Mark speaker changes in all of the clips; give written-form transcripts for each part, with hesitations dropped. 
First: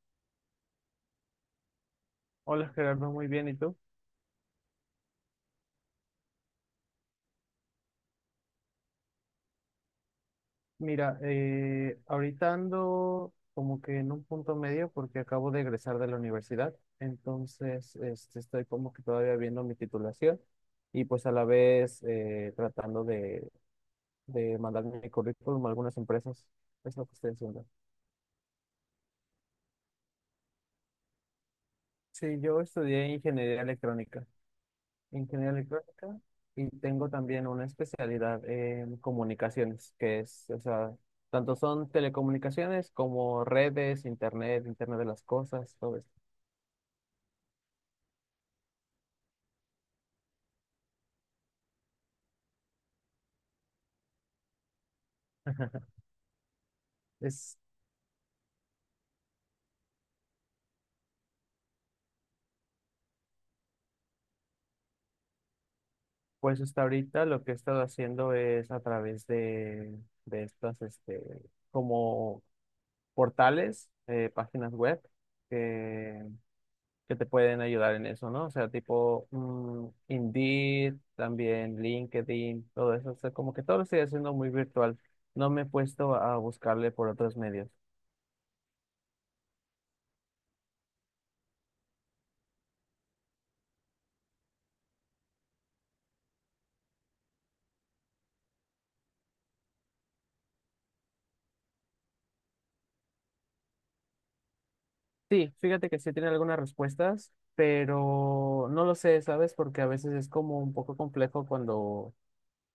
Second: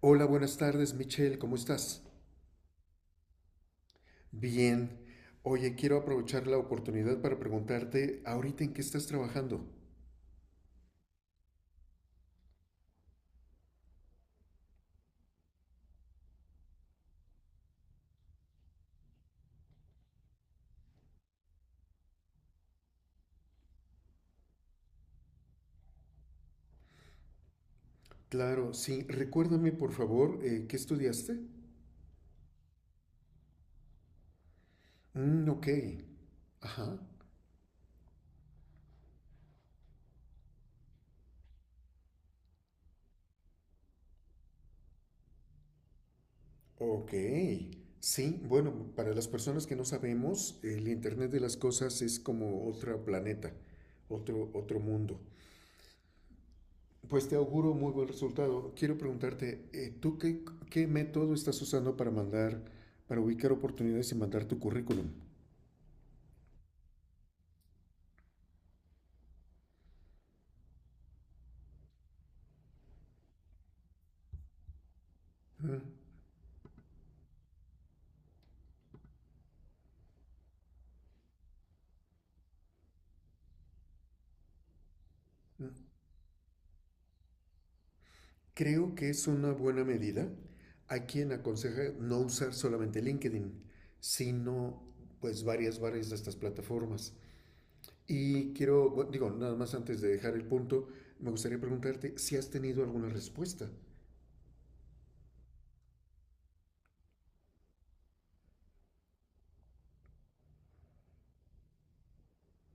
Speaker 1: Hola, buenas tardes, Michelle, ¿cómo estás?
Speaker 2: Hola Gerardo, muy bien. ¿Y tú?
Speaker 1: Bien. Oye, quiero aprovechar la oportunidad para preguntarte, ¿ahorita en qué estás trabajando?
Speaker 2: Mira, ahorita ando como que en un punto medio porque acabo de egresar de la universidad, entonces este, estoy como que todavía viendo mi titulación y pues a la vez tratando de mandar mi currículum a algunas empresas. Es lo que estoy haciendo.
Speaker 1: Claro, sí. Recuérdame, por favor, ¿qué estudiaste?
Speaker 2: Sí, yo estudié ingeniería electrónica.
Speaker 1: Mm,
Speaker 2: Ingeniería
Speaker 1: ok.
Speaker 2: electrónica y
Speaker 1: Ajá.
Speaker 2: tengo también una especialidad en comunicaciones, que es, o sea, tanto son telecomunicaciones como redes, internet, internet de las cosas, todo esto.
Speaker 1: Ok. Sí, bueno, para las personas que no sabemos, el Internet de las Cosas es como otro planeta, otro mundo. Pues te
Speaker 2: Es,
Speaker 1: auguro muy buen resultado. Quiero preguntarte, ¿tú qué método estás usando para mandar, para ubicar oportunidades y mandar tu currículum?
Speaker 2: pues hasta ahorita lo que he estado haciendo es a través de estas, este, como portales, páginas web,
Speaker 1: Mm,
Speaker 2: que te pueden ayudar en eso, ¿no? O sea, tipo Indeed, también LinkedIn, todo eso. O sea, como que todo lo estoy haciendo muy virtual. No me he
Speaker 1: mm.
Speaker 2: puesto a buscarle por otros medios.
Speaker 1: Creo que es una buena medida. Hay quien aconseja no usar solamente LinkedIn, sino pues varias de estas plataformas. Y quiero, bueno, digo, nada más antes de dejar el punto, me gustaría preguntarte si has tenido alguna respuesta.
Speaker 2: Sí, fíjate que sí tiene algunas respuestas, pero no lo sé, ¿sabes? Porque a veces es como un poco complejo cuando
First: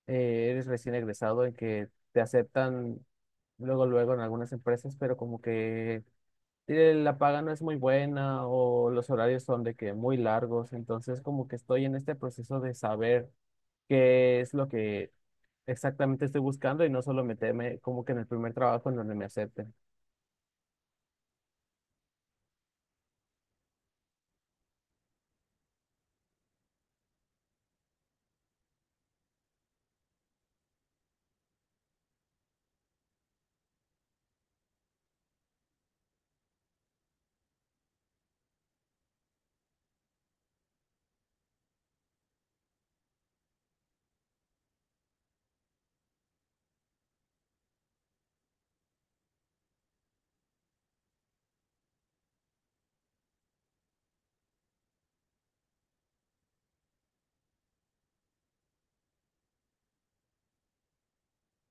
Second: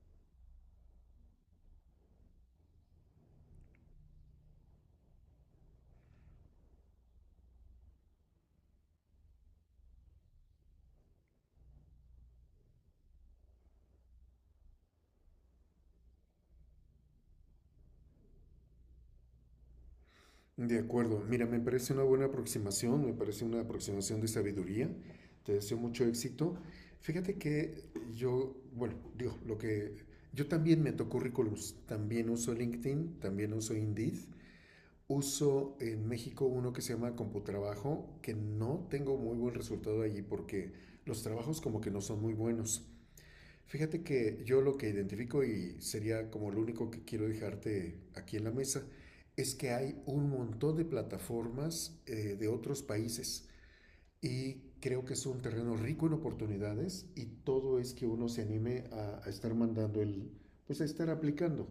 Speaker 2: eres recién egresado en que te aceptan luego, luego en algunas empresas, pero como que la paga no es muy buena o los horarios son de que muy largos, entonces como que estoy en este proceso de saber qué es lo que exactamente estoy buscando y no solo meterme como que en el primer trabajo en donde me acepten.
Speaker 1: De acuerdo, mira, me parece una buena aproximación, me parece una aproximación de sabiduría, te deseo mucho éxito. Fíjate que yo, bueno, digo, lo que yo también meto currículums, también uso LinkedIn, también uso Indeed, uso en México uno que se llama Computrabajo, que no tengo muy buen resultado allí porque los trabajos como que no son muy buenos. Fíjate que yo lo que identifico y sería como lo único que quiero dejarte aquí en la mesa es que hay un montón de plataformas de otros países y creo que es un terreno rico en oportunidades y todo es que uno se anime a estar mandando el, pues a estar aplicando.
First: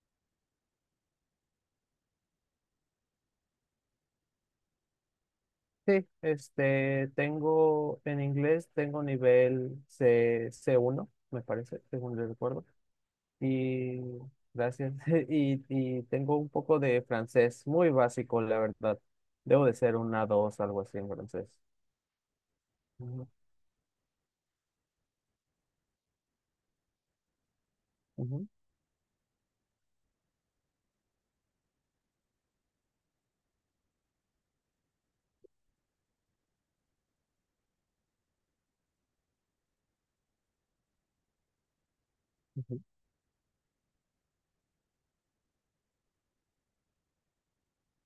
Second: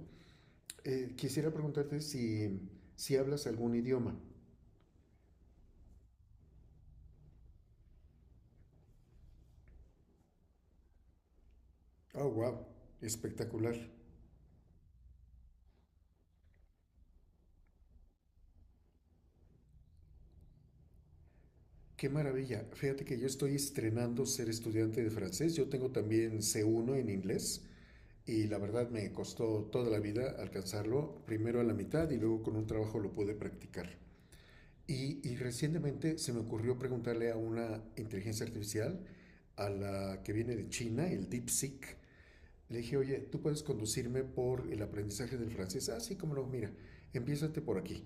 Speaker 1: Quisiera preguntarte si, si hablas algún idioma.
Speaker 2: Sí, este, tengo en inglés, tengo nivel C, C1, me parece, según yo
Speaker 1: Oh, wow,
Speaker 2: recuerdo,
Speaker 1: espectacular.
Speaker 2: y gracias, y tengo un poco de francés, muy básico, la verdad. Debo de ser una dos, algo así en francés.
Speaker 1: Qué maravilla. Fíjate que yo
Speaker 2: Ujú,
Speaker 1: estoy estrenando ser estudiante de francés. Yo tengo también C1 en inglés y
Speaker 2: ujú.
Speaker 1: la verdad me costó toda la vida alcanzarlo, primero a la mitad y luego con un trabajo lo pude practicar. Y recientemente se me ocurrió preguntarle a una inteligencia artificial, a la que viene de China, el DeepSeek,
Speaker 2: Ujú.
Speaker 1: le dije, oye, ¿tú puedes conducirme por el aprendizaje del francés? Ah, sí, cómo no, mira, empiézate por aquí.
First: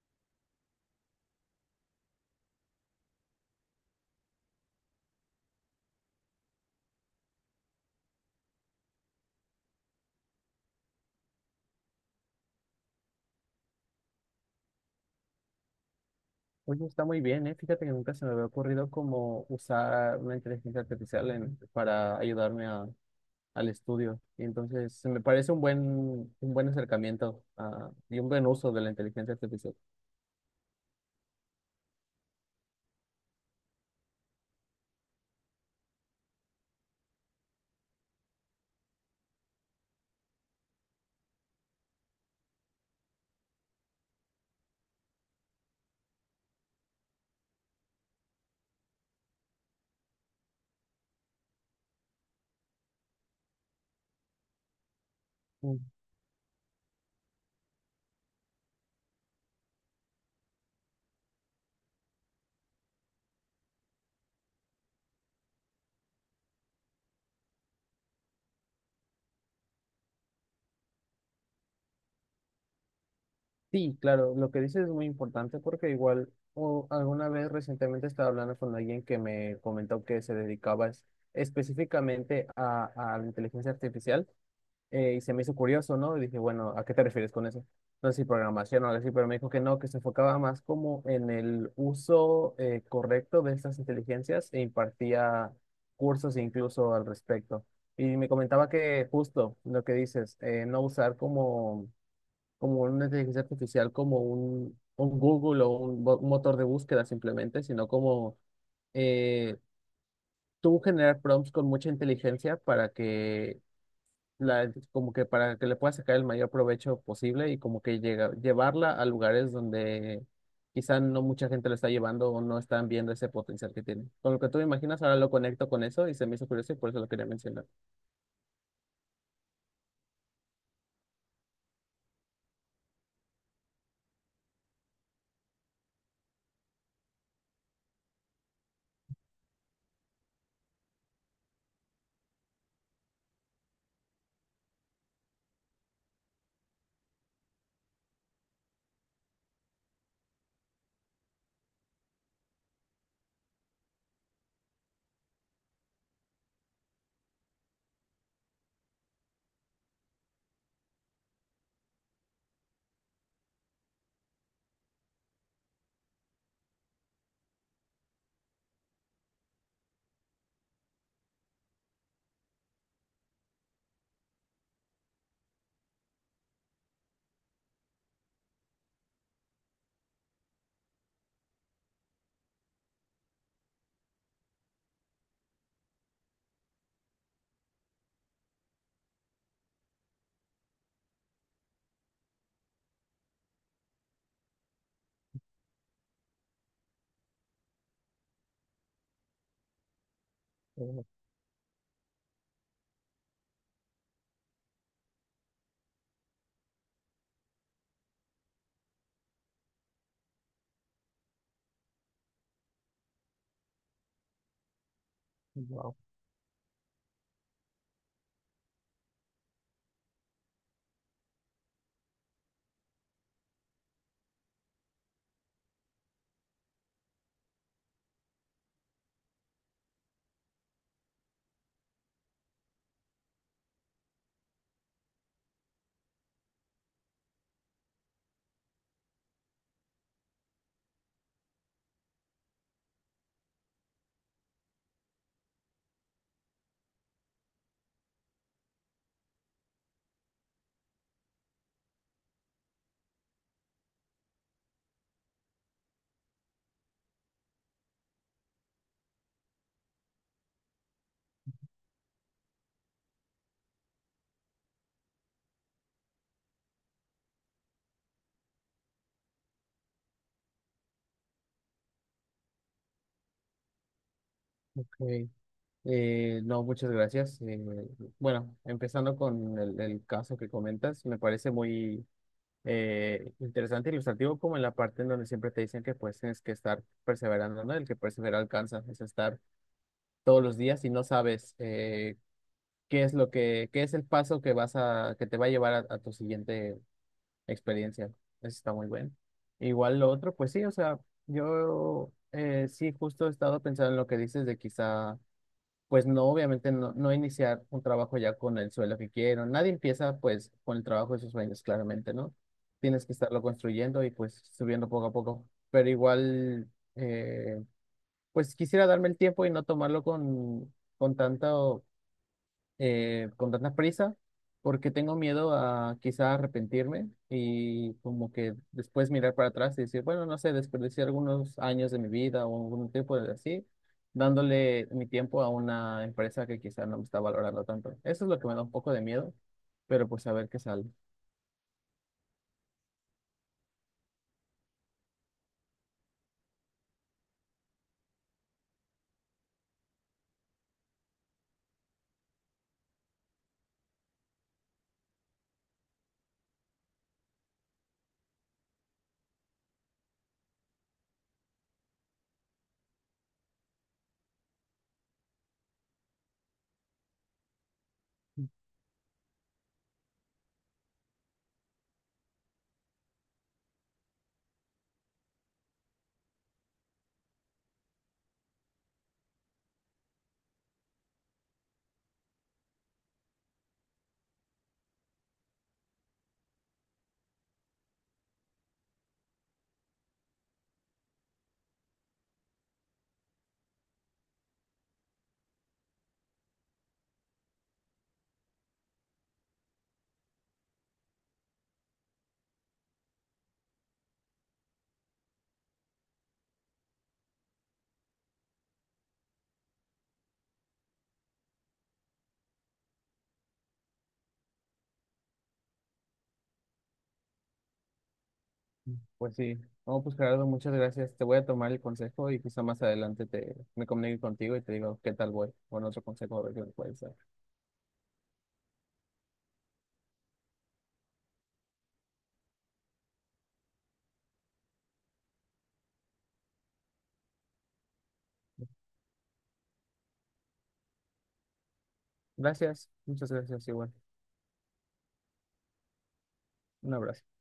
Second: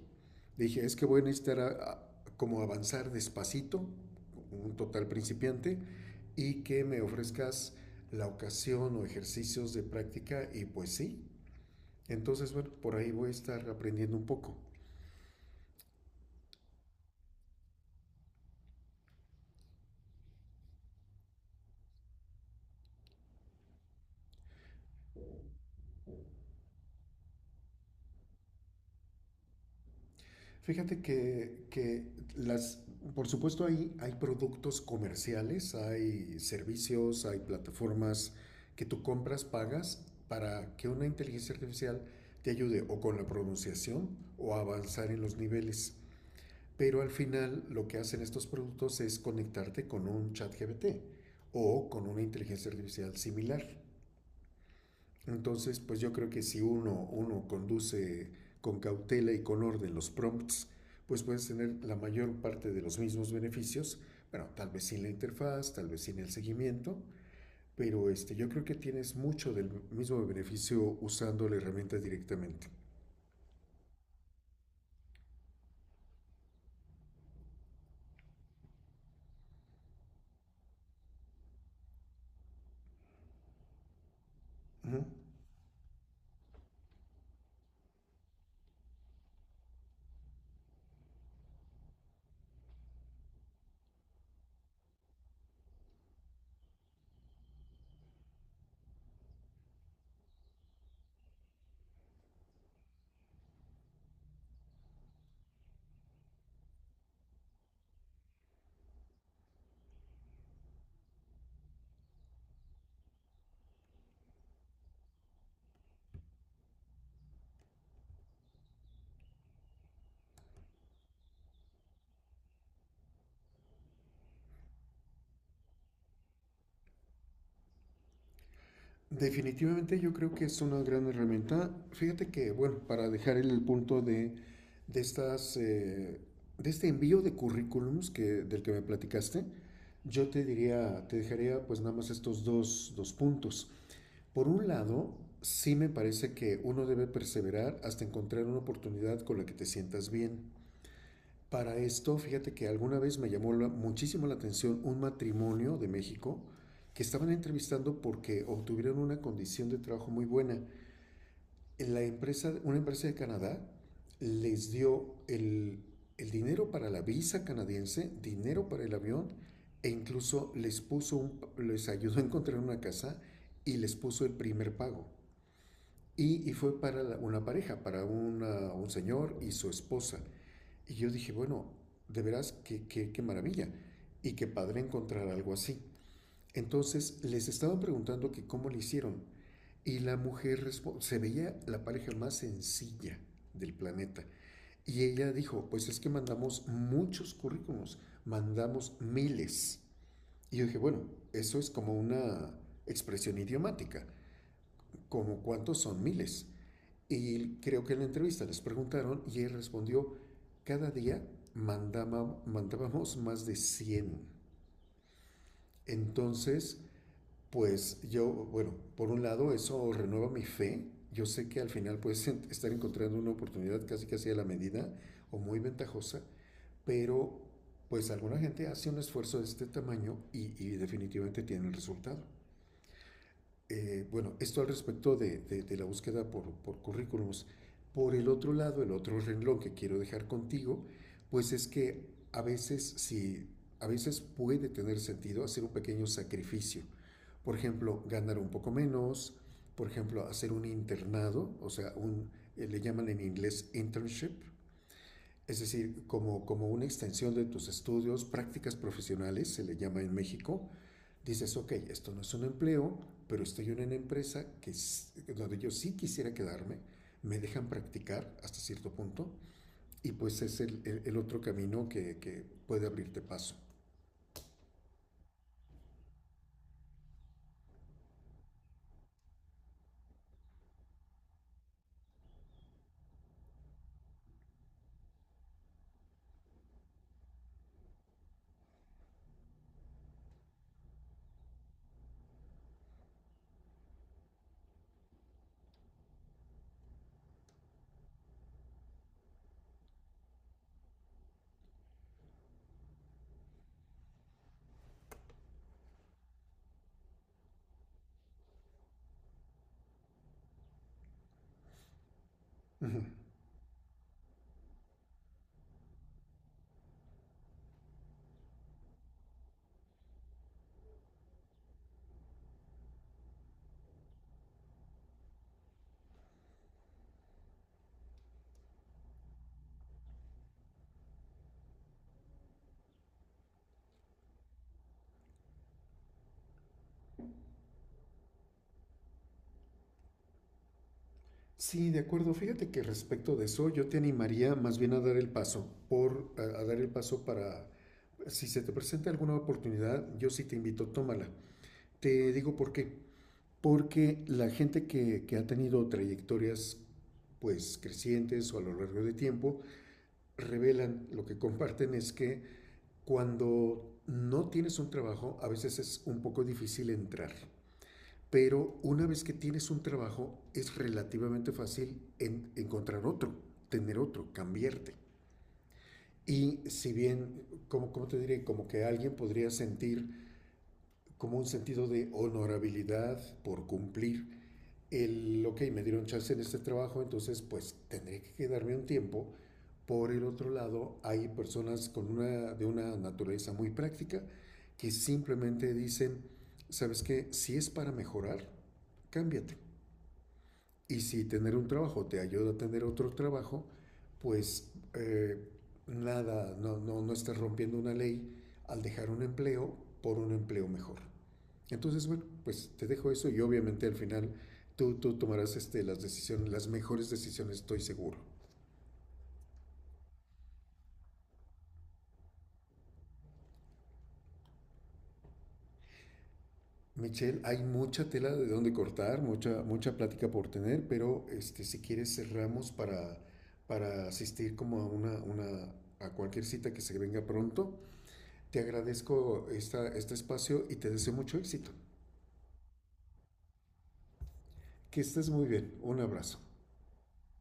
Speaker 1: Le dije, es que voy a necesitar como avanzar despacito, un total principiante, y que me ofrezcas la ocasión o ejercicios de práctica, y pues sí. Entonces, bueno, por ahí voy a estar aprendiendo un poco.
Speaker 2: Oye, está muy bien, ¿eh? Fíjate que nunca se me había ocurrido como usar una inteligencia artificial en- para ayudarme a- al estudio. Y entonces, se me parece un buen acercamiento ah, y un buen uso de la inteligencia artificial.
Speaker 1: Fíjate que las, por supuesto hay productos comerciales, hay servicios, hay plataformas que tú compras, pagas para que una inteligencia artificial te ayude o con la pronunciación o a avanzar en los niveles. Pero al final lo que hacen estos productos es conectarte con un chat GPT o con una inteligencia artificial similar. Entonces,
Speaker 2: Mm.
Speaker 1: pues yo creo que si uno conduce con cautela y con orden los prompts, pues puedes tener la mayor parte de los mismos beneficios, bueno, tal vez sin la interfaz, tal vez sin el seguimiento, pero este, yo creo que tienes mucho del mismo beneficio usando la herramienta directamente.
Speaker 2: Sí, claro, lo que dices es muy importante porque igual o alguna vez recientemente estaba hablando con alguien que me comentó que se dedicaba es- específicamente a la inteligencia artificial
Speaker 1: Ujú.
Speaker 2: y se me hizo curioso, ¿no? Y dije, bueno, ¿a qué te refieres con eso? No sé si programación o algo así, pero me dijo que no, que se enfocaba más como en el uso correcto de estas inteligencias e impartía cursos incluso al respecto. Y me comentaba que justo lo que dices, no usar como, como una inteligencia artificial como un Google o un, bo- un motor de búsqueda simplemente, sino como eh, tú generar prompts con mucha inteligencia para que la, como que para que le pueda sacar el mayor provecho posible y como que llega, llevarla a lugares donde quizá no mucha gente lo está llevando o no están viendo ese potencial que tiene. Con lo que tú me imaginas, ahora lo conecto con eso y se me hizo curioso y por eso lo quería mencionar.
Speaker 1: Definitivamente yo creo que es una gran herramienta. Fíjate que, bueno, para dejar el punto de estas, de este envío de currículums que, del que me platicaste, yo te diría, te dejaría pues nada más estos dos puntos. Por un lado, sí me parece que uno debe perseverar hasta encontrar una oportunidad con la que te sientas bien. Para esto, fíjate que alguna vez me llamó muchísimo la atención un matrimonio de México que estaban entrevistando porque obtuvieron una condición de trabajo muy buena. La empresa, una empresa de Canadá les dio el dinero para la visa canadiense, dinero para el avión e incluso les puso les ayudó a encontrar una casa y les puso el primer pago. Y fue para una pareja, para un señor y su esposa. Y yo dije, bueno, de veras, qué maravilla. Y qué padre encontrar algo así. Entonces les estaba preguntando que cómo le hicieron. Y la mujer se veía la pareja más sencilla del planeta. Y ella dijo, pues es que mandamos muchos currículums, mandamos miles. Y yo dije, bueno,
Speaker 2: Oh,
Speaker 1: eso es como una expresión idiomática, como cuántos son miles. Y creo que en la entrevista les preguntaron y él respondió, cada día mandábamos más de 100.
Speaker 2: wow.
Speaker 1: Entonces, pues yo, bueno, por un lado eso renueva mi fe. Yo sé que al final puedes estar encontrando una oportunidad casi casi a la medida o muy ventajosa, pero pues alguna gente hace un esfuerzo de este tamaño y definitivamente tiene el resultado. Bueno, esto al respecto de, de la búsqueda por currículums. Por el otro lado, el otro renglón que quiero dejar contigo, pues es que a veces si a veces puede tener sentido hacer un pequeño sacrificio. Por ejemplo, ganar un poco menos, por ejemplo, hacer un internado, o sea, un, le llaman en inglés internship, es decir, como una extensión de tus estudios, prácticas profesionales, se le llama en México, dices, ok, esto no es un empleo, pero estoy en una empresa que donde yo sí quisiera quedarme, me dejan practicar hasta cierto punto, y pues es el, el otro camino que puede abrirte paso.
Speaker 2: Ok. No, muchas gracias. Bueno, empezando con el caso que comentas, me parece muy interesante, e ilustrativo, como en la parte en donde siempre te dicen que pues tienes que estar perseverando, ¿no? El que persevera alcanza, es estar todos los días y no sabes qué es lo que, qué es el paso que vas a, que te va a llevar a tu siguiente experiencia. Eso está muy bueno. Igual lo otro, pues sí, o sea, yo sí justo he estado pensando en lo que dices de quizá, pues no, obviamente no iniciar un trabajo ya con el sueldo que quiero. Nadie empieza pues con el trabajo de sus sueños, claramente, ¿no?
Speaker 1: Ujú.
Speaker 2: Tienes que estarlo construyendo y pues subiendo poco a poco. Pero igual, eh, pues quisiera darme el tiempo y no tomarlo con tanta con tantas prisas porque tengo miedo a quizá arrepentirme y como que después mirar para atrás y decir, bueno, no sé, desperdicié algunos años de mi vida o algún tiempo de así, dándole mi tiempo a una empresa que quizá no me está valorando tanto. Eso es lo que me da un poco de miedo, pero pues a ver qué sale.
Speaker 1: Sí, de acuerdo. Fíjate que respecto de eso, yo te animaría más bien a dar el paso, a dar el paso para, si se te presenta alguna oportunidad, yo sí te invito, tómala. Te digo por qué. Porque la gente que ha tenido trayectorias pues crecientes o a lo largo de tiempo, revelan, lo que comparten es que cuando no tienes un trabajo, a veces es un poco difícil entrar. Pero una vez que tienes un trabajo, es relativamente fácil encontrar otro, tener otro, cambiarte. Y si bien, como te diré? Como que alguien podría sentir como un sentido de honorabilidad por cumplir, el, ok, me dieron chance en este trabajo, entonces pues tendré que quedarme un tiempo. Por el otro lado, hay personas con una, de una naturaleza muy práctica que simplemente dicen, ¿sabes qué? Si es para mejorar, cámbiate. Y si tener un trabajo te ayuda a tener otro trabajo, pues nada, no, no, no estás rompiendo una ley al dejar un empleo por un empleo mejor. Entonces, bueno, pues te dejo eso y obviamente al final tú tomarás este, las decisiones, las mejores decisiones, estoy seguro.
Speaker 2: Pues sí, no, pues Gerardo, muchas gracias. Te voy a tomar el consejo y quizá más adelante me comunique contigo y te digo qué tal voy con otro consejo a ver qué me puedes dar.
Speaker 1: Michelle, hay mucha tela de donde cortar, mucha plática por tener, pero este, si quieres cerramos para, asistir como a a cualquier cita que se venga pronto. Te agradezco esta, este espacio y te deseo mucho éxito.
Speaker 2: Gracias, muchas gracias, igual.
Speaker 1: Que estés muy bien. Un abrazo.
Speaker 2: Un abrazo.